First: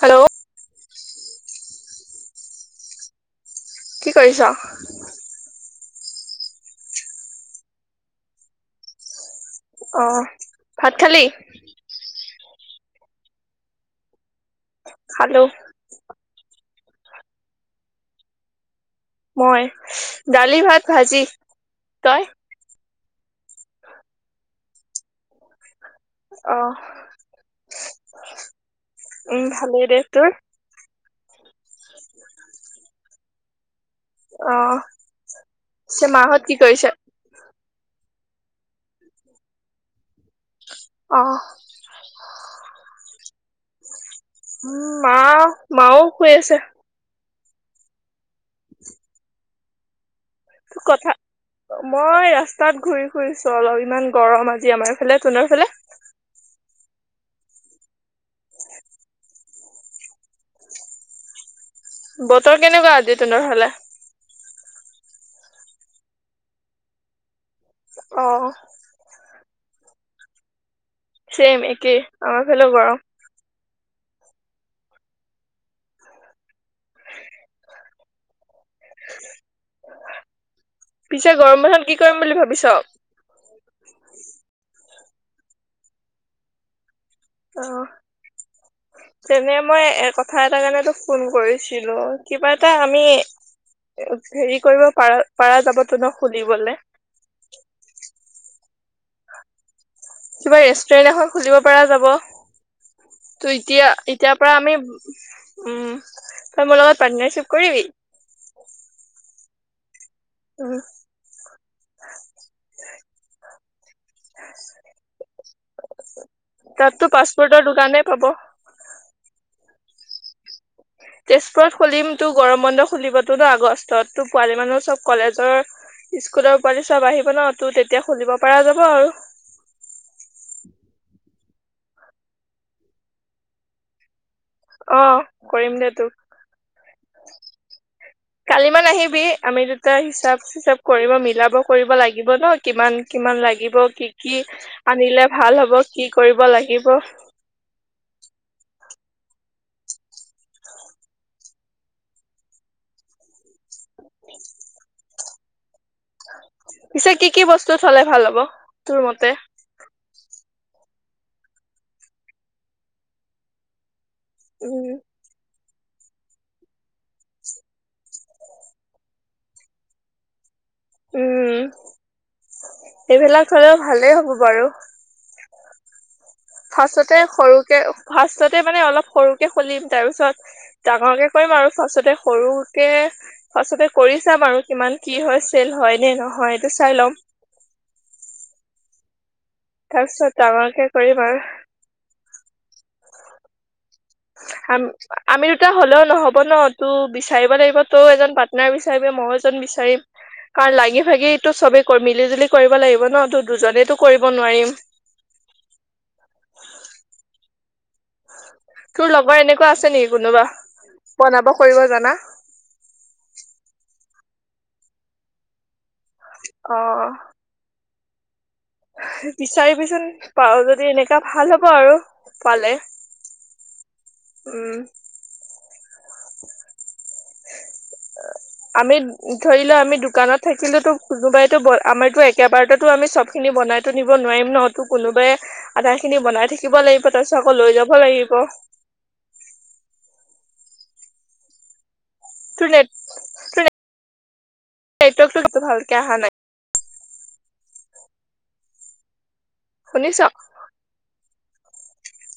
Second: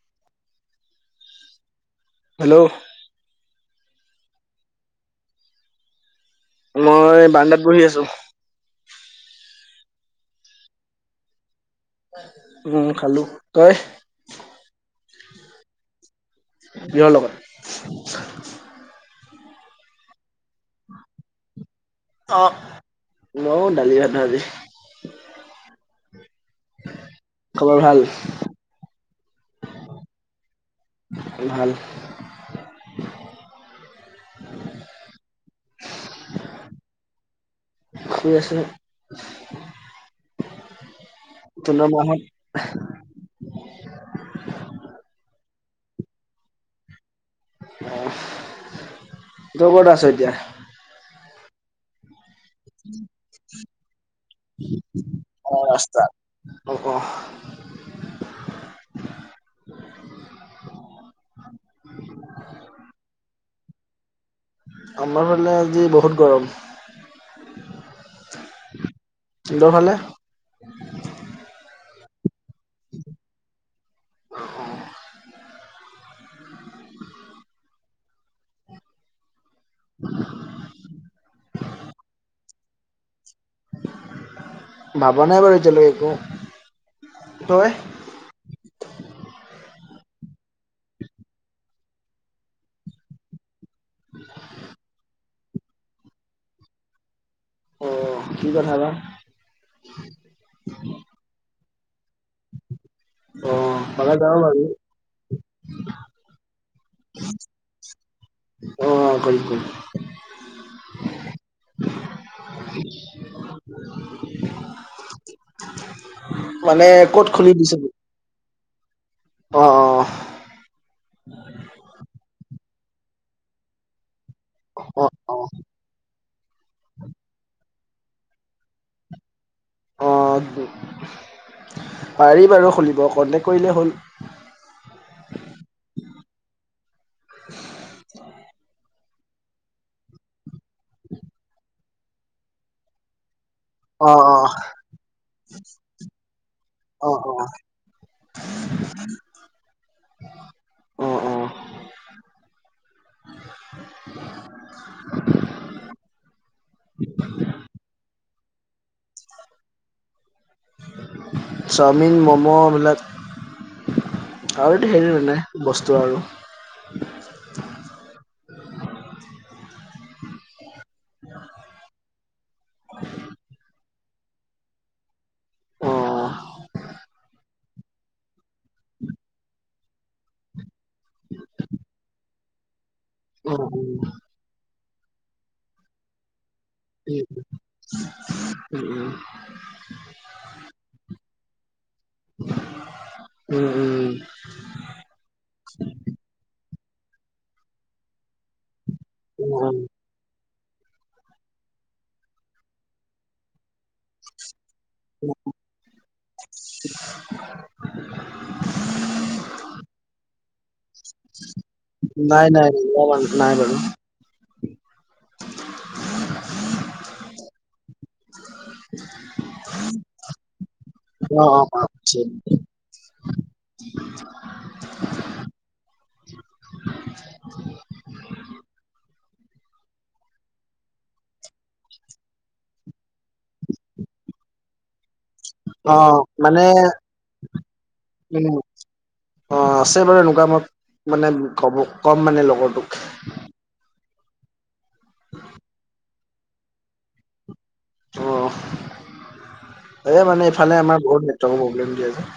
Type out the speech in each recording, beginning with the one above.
Hello hello কি কৰিছ? মই বাৰান্দাত বহি আছোঁ। অ ভাত খালি? উম খালোঁ। তই? খালোঁ। কিহৰ লগত? মই দালি ভাত ভাজি। তই? অ মইয়ো দালি ভাত ভাজি। অ খবৰ ভাল উম ভালেই দেই। তোৰ? ভাল। অ পিছে মাহত কি কৰিছে? শুই আছোঁ। অঁ। তোমাৰ মাঁ হত। উম মাঁ মাও শুই আছে। অ তই ক'ত আছ এতিয়া? কথা মই ৰা ৰাস্তাত ঘূৰি ফুৰিছো অলপ ইমান গৰম আজি আমাৰ ফালে। তঁহতৰ ফালে? [inaudible] অ অ। বতৰ কেনেকুৱা আজি তহঁতৰ ফালে? আমাৰ ফালে আজি বহুত গৰম। অঁ। তহঁতৰ ফালে? ছেম একেই আমাৰ ফালেওঁ গৰম। [inaudible] [inaudible] [inaudible] পিছে গৰম বন্ধত কি কৰিম বুলি ভাবিছ? ভাবা নাই বাৰু এতিয়ালৈকে একো। তই অঁ। তেনে মই এই কথা এটাৰ কাৰণে তোক ফোন কৰিছিলো, কিবা এটা আমি- হেৰি কৰিব পাৰা যাবতো ন খুলিবলে? অঁ, কি কথা বা? কিবা ৰেষ্টুৰেন্ট এখন খুলিব পৰা যাব, অ ত' এতিয়া- পালে যাওঁ এতিয়াৰ পৰা বাৰু আমি- উম, তই মোৰ লগত পাৰ্টনাৰশ্বিপ কৰিবি? অঁ, কৰিম উম -কৰিম। [inaudible] মানে তাততো ক'ত খুলি পাছপৰ্টৰ পিছে? অঁ দোকানে পাব -অঁ। তেজপুৰত খুলিম, তোৰ গৰম বন্ধ খুলিবতো ন আগষ্টত। তোৰ পোৱালি মানুহ অ চব অ অ কলেজৰ, স্কুলৰ পোৱালি চব আহিব ন। তো তেতিয়া খুলিব পৰা যাব আৰু। অ পাৰি বাৰু খুলিব কণ্টেক্ট কৰিলেই হ'ল। অঁ, কৰিম দে তোক। কালি মানে আহিবি, আমি দুটাই হিচাপ- চিচাব কৰিব মিলাব কৰিব লাগিব ন। কিমান কিমান লাগিব, অ কি কি অ আনিলে ভাল হ'ব, কি কৰিব লাগিব? অ অ [inaudible] অ [inaudible] [inaudible] পিছে কি কি বস্তু থলে ভাল হ'ব তোৰ মতে? চাওমিন, ম'ম' এইবিলাক আৰু উম, ধেৰ মানে- বস্তু আৰু। এই বিলাক [unintelligible] ভালেই হ'ব বাৰু। অঁ। ফাৰ্ষ্টতে সৰুকে, ফাৰ্ষ্টতে মানে অলপ সৰুকে খুলিম তাৰপিছত- ডাঙৰকে কৰিম আৰু। ফাৰ্ষ্টতে সৰুকে, অ ফাৰ্ষ্টতে উম কৰি চাম আৰু কিমান- কি হয়, চেল হয় নে নহয়! এইটো চাই ল'ম। উম, উম, উম। তাৰপিছত ডাঙৰকে কৰিম আৰু। উম, উম। আমি দুটা হ'লেও নহ'ব ন! তোৰ বিচাৰিব লাগিব তোৰ এজন - পাটনাৰ বিচাৰিবি, মইয়ো এজন উম বিচাৰিম। কাৰণ লাগি ভাগিতো চবেই মিলি জুলি কৰিব লাগিব ন, ত দুজনেইতো কৰিব নোৱাৰিম। [inaudible] তোৰ লগৰ এনেকুৱা আছে নেকি কোনোবা বনাব কৰিব জনা? [unintelligible] নাই বাৰু। [inaudible] অঁ। [inaudible] বিচাৰিবিচোন, পাৱ যদি এনেকা অ ভাল হ'ব অ আৰু পালে। উম। [inaudible] আমি ধৰি লোৱা আমি দোকানত থাকিলো তো, কোনোবাইতো আমাৰো একেবাৰতেো আমি চব- খিনি বনাইটো নিব নোৱাৰিম ন। তো কোনোবাই- অ আধাখিনি বনাই মানে থাকিব লাগিব, তাৰপিছত আকৌ লৈ যাব লাগিব। অঁ আছে বাৰু এনেকুৱা মই মানে কব কম মানে তোৰ নেট লগৰটোক। নেটৱৰ্কটো তাতে ভালকে আহা নাই। অঁ, শুনিছ এই মানে এইফালে আমাৰ বহুত নেটৱৰ্ক প্ৰব্লেম দিয়ে যে।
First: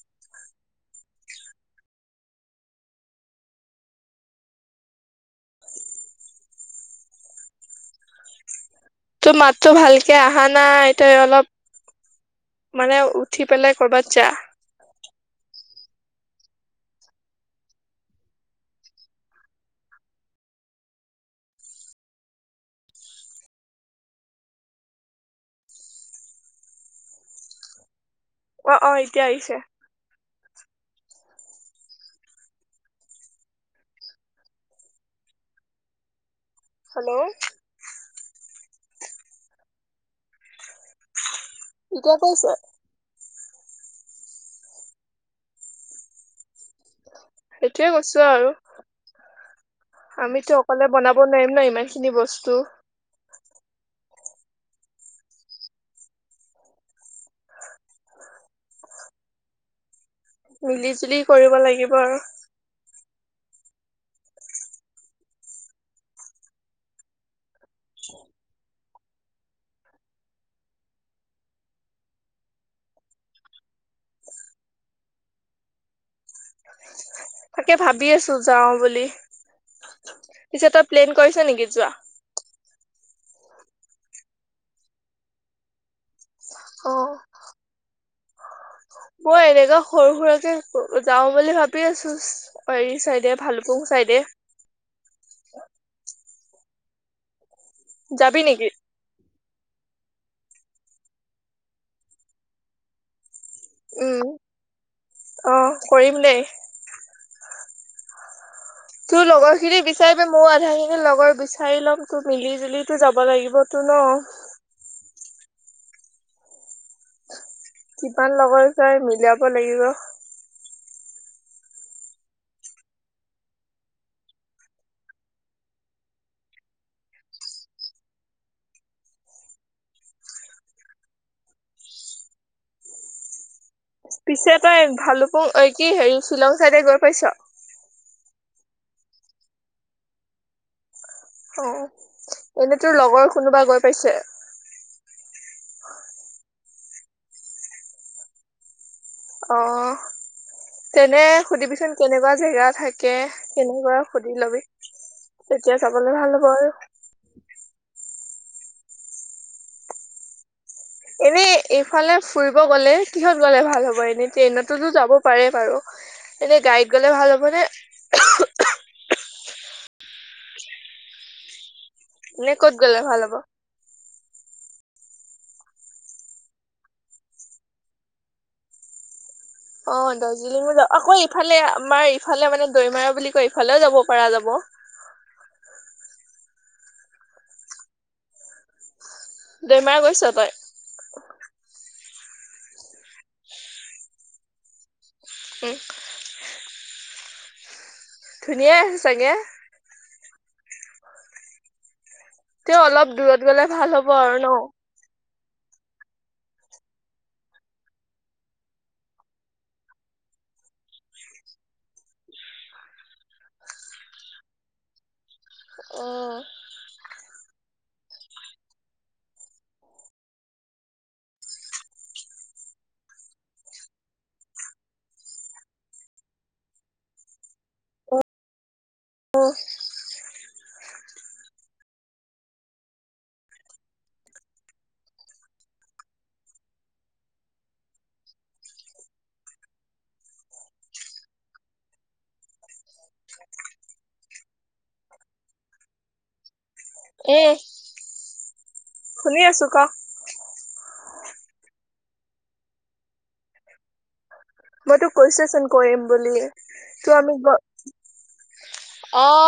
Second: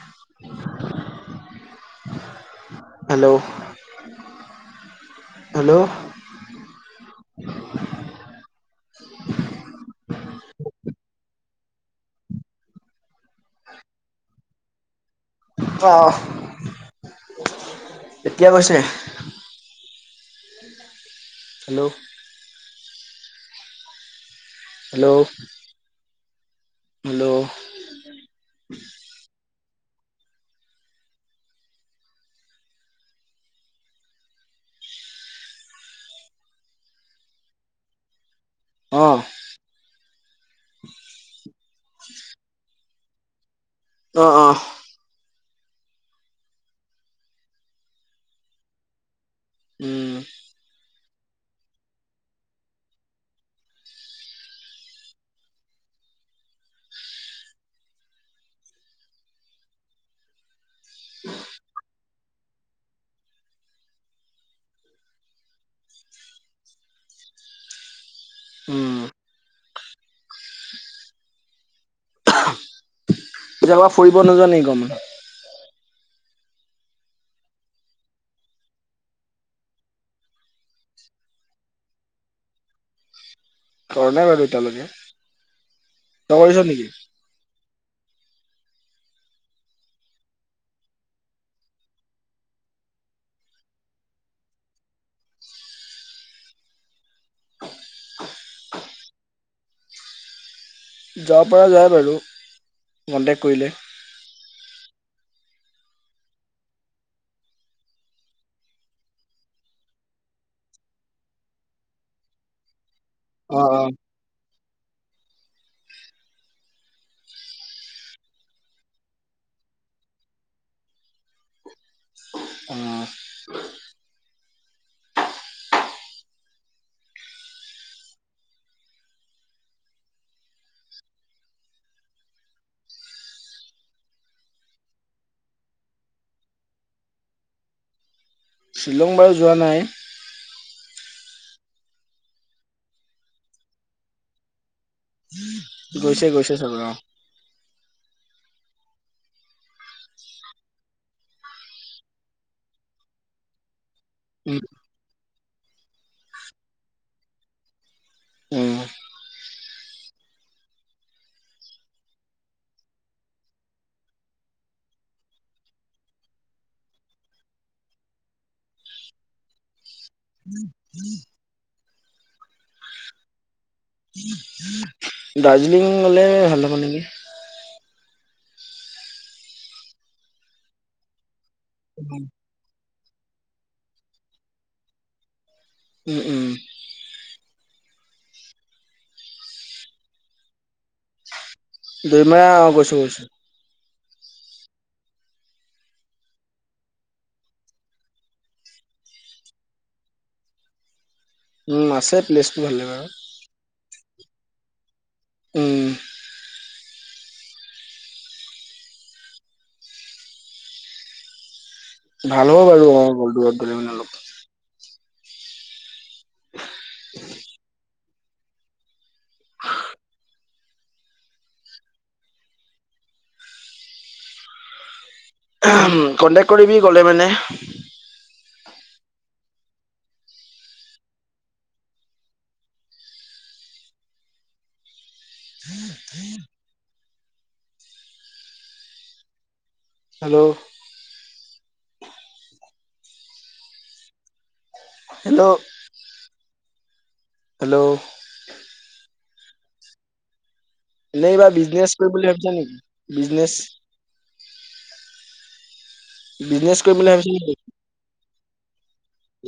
Hello, hello. তোৰ মাতটো ভালকে আহা নাই, তই অলপ- মানে উঠি পেলাই কৰ'বাত যা। অঁ অঁ, এতিয়া গৈছে? হেল্লৌ' হেল্লৌ' হেল্লৌ' অ অ, এতিয়া আহিছে। হেল্লৌ' অঁহ'। এতিয়া গৈছে? অঁ অঁ। সেইটোয়ে কৈছো আৰু, উম আমিতো অকলে বনাব- ব নোৱাৰিম ন ইমান খিনি বস্তু। মিলি জুলি কৰিব লাগিব আৰু। উম'। কেতিয়াবা ফুৰিব নোযোৱা নিকি গৰম বন্ধত? তাকে ভাবি আছো যাওঁ বুলি। পিছে তই প্লেন কৰিছ নেকি যোৱা? কৰা নাই বাৰু এতিালৈকে। তই কৰিছ নেকি? অ মই এনেকা সৰু সুৰাকে যাওঁ বুলি ভাবি আছোছ। হেৰি চাইদে ভালুপুং চাইদে। যাবি নিকি? যাব পৰা যায় বাৰু কণ্টেক্ট কৰিলে। উম, অঁ কৰিম দে। তোৰ লগৰ খিনি বিচাৰিবি মও আধা খিনি লগৰ বিচাৰি ল'ম তোৰ মিলি-জুলি- টো যাব অ অ। লাগিবতো ন? কিমান লগৰ যাই মিলাব লাগিব। অঁ'। পিছে তই ভালুপুং ঐ কি হেৰি শ্বিলং চাইদে গৈ পাইছ? শ্বিলং বাৰু যোৱা নাই। অঁ এনেই তোৰ লগৰ কোনোবা গৈ পাইছে? গৈছে গৈছে চবে অঁ। অঁ তেনে সুধিবিচোন, কেনেকুৱা জেগা থাকে কেনেকুৱা? উম সুধিলবি। তেতিয়া যাবলে ভাল হ'ব আৰু। উম'। এনেই এইফালে ফুৰিব গ'লে কিহত গ'লে ভাল হ'ব? এনেই ট্ৰেইনতোতো যাব পাৰে বাৰু। এনেই গাড়ীত গ'লে ভাল হ'ব নে- [unintelligible] নে ক'ত গ'লে ভাল হ'ব? দাৰ্জিলিং গলে ভাল হ'ব নিকি? অঁ দাৰ্জিলিঙো যা আকৌ ইফালে আমাৰ, উম। ইফালে মানে দৈমাৰ বুলি কয়, ইফালেও যাব পৰা যাব। উম' উম'। দেমাৰ গৈছ তই? দুই মাহ গৈছো, গৈছো। উম, ধুনীয়া আছে চাগে। উম, আছে। প্লেচটো তে ভালে বাৰু। অলপ দূৰত গলে ভাল হ'ব আৰু ন উম, ভাল হ'ব বাৰু অমাৰল দূৰত ধৰি মি অল অ', [inaudible] [inaudible] উম, কন্টেক কৰিবি ক'লে মানে। অ', উম, উম। [inaudible] হেল্ল' হেল্ল' এই ত' শুনি আছো ক? নবাৰ বিজনেচ কৰি বুলি ভাবিছা নেকি বিজনেচ? মইতো কৈছচোন কৰিম বুলি বিজনেছ কৰিম বুলি ত' ভাবিছা আমি নেকি?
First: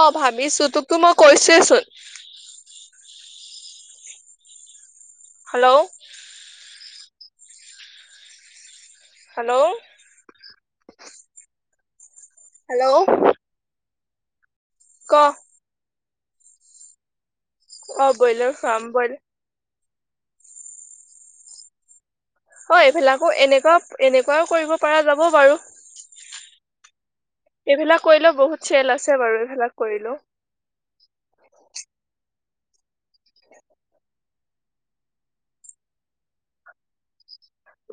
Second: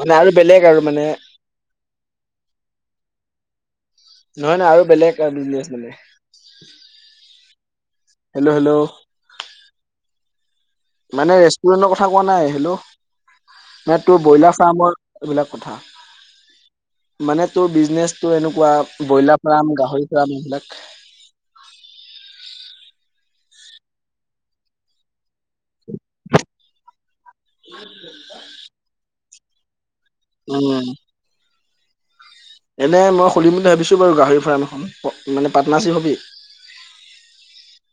মানে আৰু বেলেগ ভাবিছো আৰু তোকতো মানে মই কৈছোৱয়েচোন। নহয়, নহয় আৰু বেলেগ বিজনেচ হেল্ল' মানে। হেল্ল' হেল্ল' হেল্ল' মানে ৰেষ্টুৰেণ্টৰ কথা কোৱা নাই হেল্লো হেল্ল' ম তোৰ ব্ৰইলাৰ ফাৰ্মৰ ক এইবিলাক মানে তোৰ অ বিজনেচটো ব্ৰইলাৰ এনেকুৱা ফাৰ্ম ব্ৰইলাৰ গ্ৰাম গাহৰি গ্ৰাম এইবিলাক হয় এইবিলাকো এনেকুৱা, এনেকুৱাও কৰিব পৰা যাব বাৰু এইবিলাক কৰিলেও বহুত চেল আছে বাৰু এইবিলাক কৰিলেও। উম, এনে মই সুলিম বুলি ভাবিছো বাৰু গাহৰি ফাৰ্ম এখন মানে পাৰ্টনাৰশ্বিপ হবি।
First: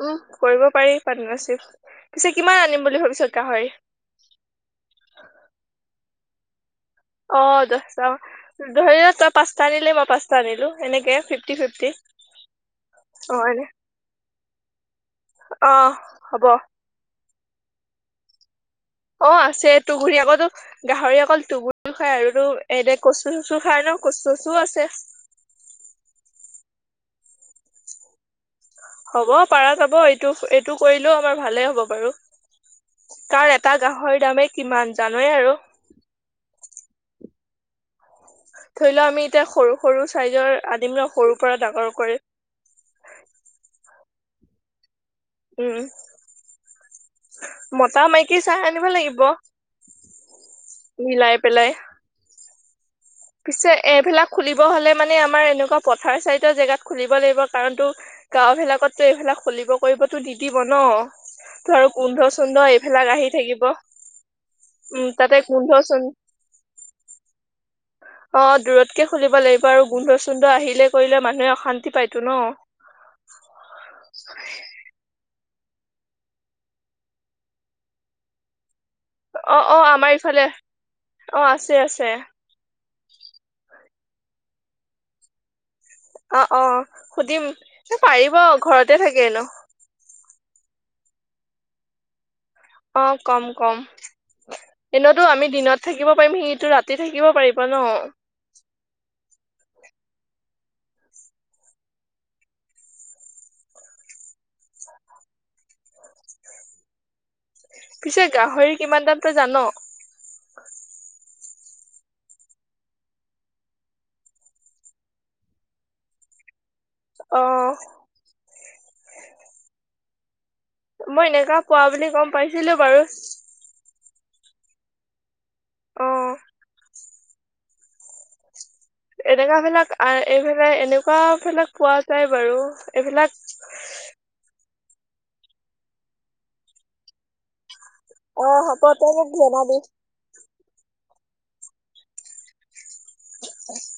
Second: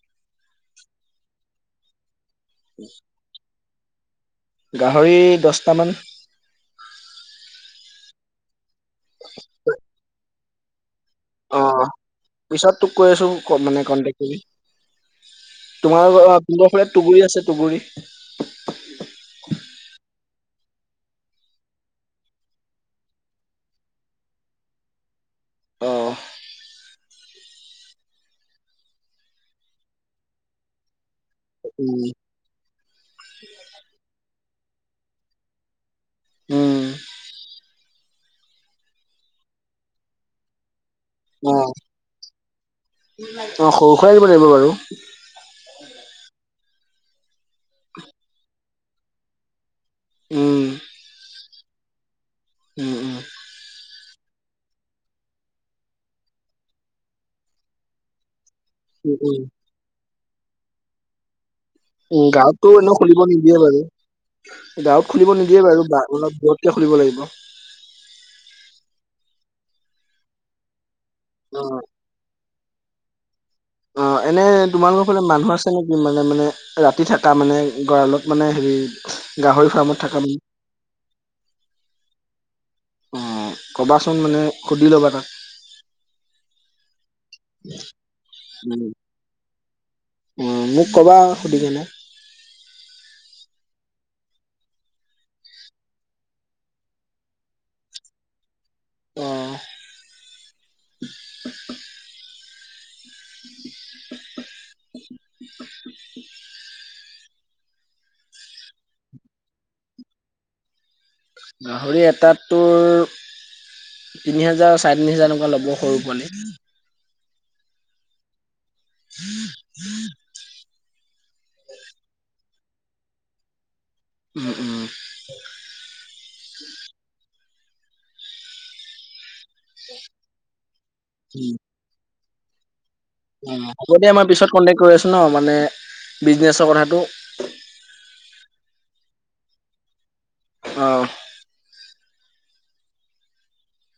উম, কৰিব পাৰি পাৰ্টনাৰশ্বিপ পিছে কিমান আনিম বুলি ভাবিছত গাহৰি? গাহৰি দহটামান। অ' দহটা ধৰি লোৱা তই পাঁচটা আনিলে মই পাঁচটা আনিলো এনেকে। ফিফটি অ' ফিফটি পিছত তোক কৈ আছো অ এনে মানে কণ্টেক কৰি। অ' হ'ব। ৰা তুবুৰি আছে তুবুৰি [unintelligible] অ' আছে তোৰ ঘূৰি আবতো গাহৰি অকল তুবৰিও আৰু এনে কচু চচু খাই ন কচু আছে। অ', হ'ব পাৰা যাব এইটো এইটো কৰিলেও আমাৰ ভালেই হ'ব উম বাৰু। কাৰণ এটা গাহৰি দামেই কিমান জানোৱেই আৰু। উম, ধৰি লও আমি এতিয়া সৰু, সৰু চাইজৰ আদিম লগ সৰুৰ অ পৰা ডাঙৰ কৰি অ' সৰু সুৰাই দিব লাগিব বাৰু। উম, মতা মাইকী চাহ আনিব লাগিব। উম মিলাই পেলাই। উম, উম। পিছে এইবিলাক খুলিব হ'লে মানে আমাৰ এনেকুৱা পথাৰ চাৰিত জেগাত খুলিব লাগিব কাৰণতো গাঁওবিলাকোতো উম এইবিলাক খুলিব কৰিবতো নিদিব ন। ত আৰু গোন্ধ চোন্ধ গাওঁতটো এনে এইবিলাক খুলিব আহি নিদিয়ে থাকিব। বাৰু উম গাঁওত খুলিব তাতে নিদিয়ে গোন্ধ চোন বাৰু অলপ তে খুলিব লাগিব। অ' দূৰতকৈ খুলিব লাগিব আৰু গোন্ধ-চোন্ধ আহিলে কৰিলে মানুহে অ'। অশান্তি পায়তো ন। অ' এনে তোমাল লগৰ ফেলে মানুহ আছে নেকি মানে, মানে ৰাতি থাকা মানে গড়ালত মানে হেৰি গাহৰি অ'অ' ফাৰ্মত আমাৰ থাকা মানে ইফালে অ' আছে, আছে। অ' কবাচোন মানে সুধি ল'বা তাক। অ'অ' সুধিম এই পাৰিব উম, ঘৰতে থাকে এনেও। অ' মোক ক'বা সুধিকেনে? অ' কম, কম। এনেতো আমি দিনত থাকিব পাৰিম সিটো ৰাতি থাকিব পাৰিব ন। অ', [inaudible] পিছে গাহৰি কিমান দাম তই যা ন? গাহৰি এটাত তোৰ তিনি হাজাৰ, চাৰে তিনি হাজাৰ এনেকুৱা ল'ব সৰু পোৱালি। অ', হম, উম, মই এনেকা কোৱা বুলি গম পাইছিলো বাৰু। উম, উম। অ', এনেকাবিলাক, এইবিলাক, উম, এনেকুৱাবিলাক পোৱা যায় বাৰু এইবিলাক উম, হ'ব দিয়া মই পিছত কণ্টেক্ট কৰি আছো ন মানে বিজনেচৰ কথাটো। অ, হব তই মোক জনাবি। অ', হয়।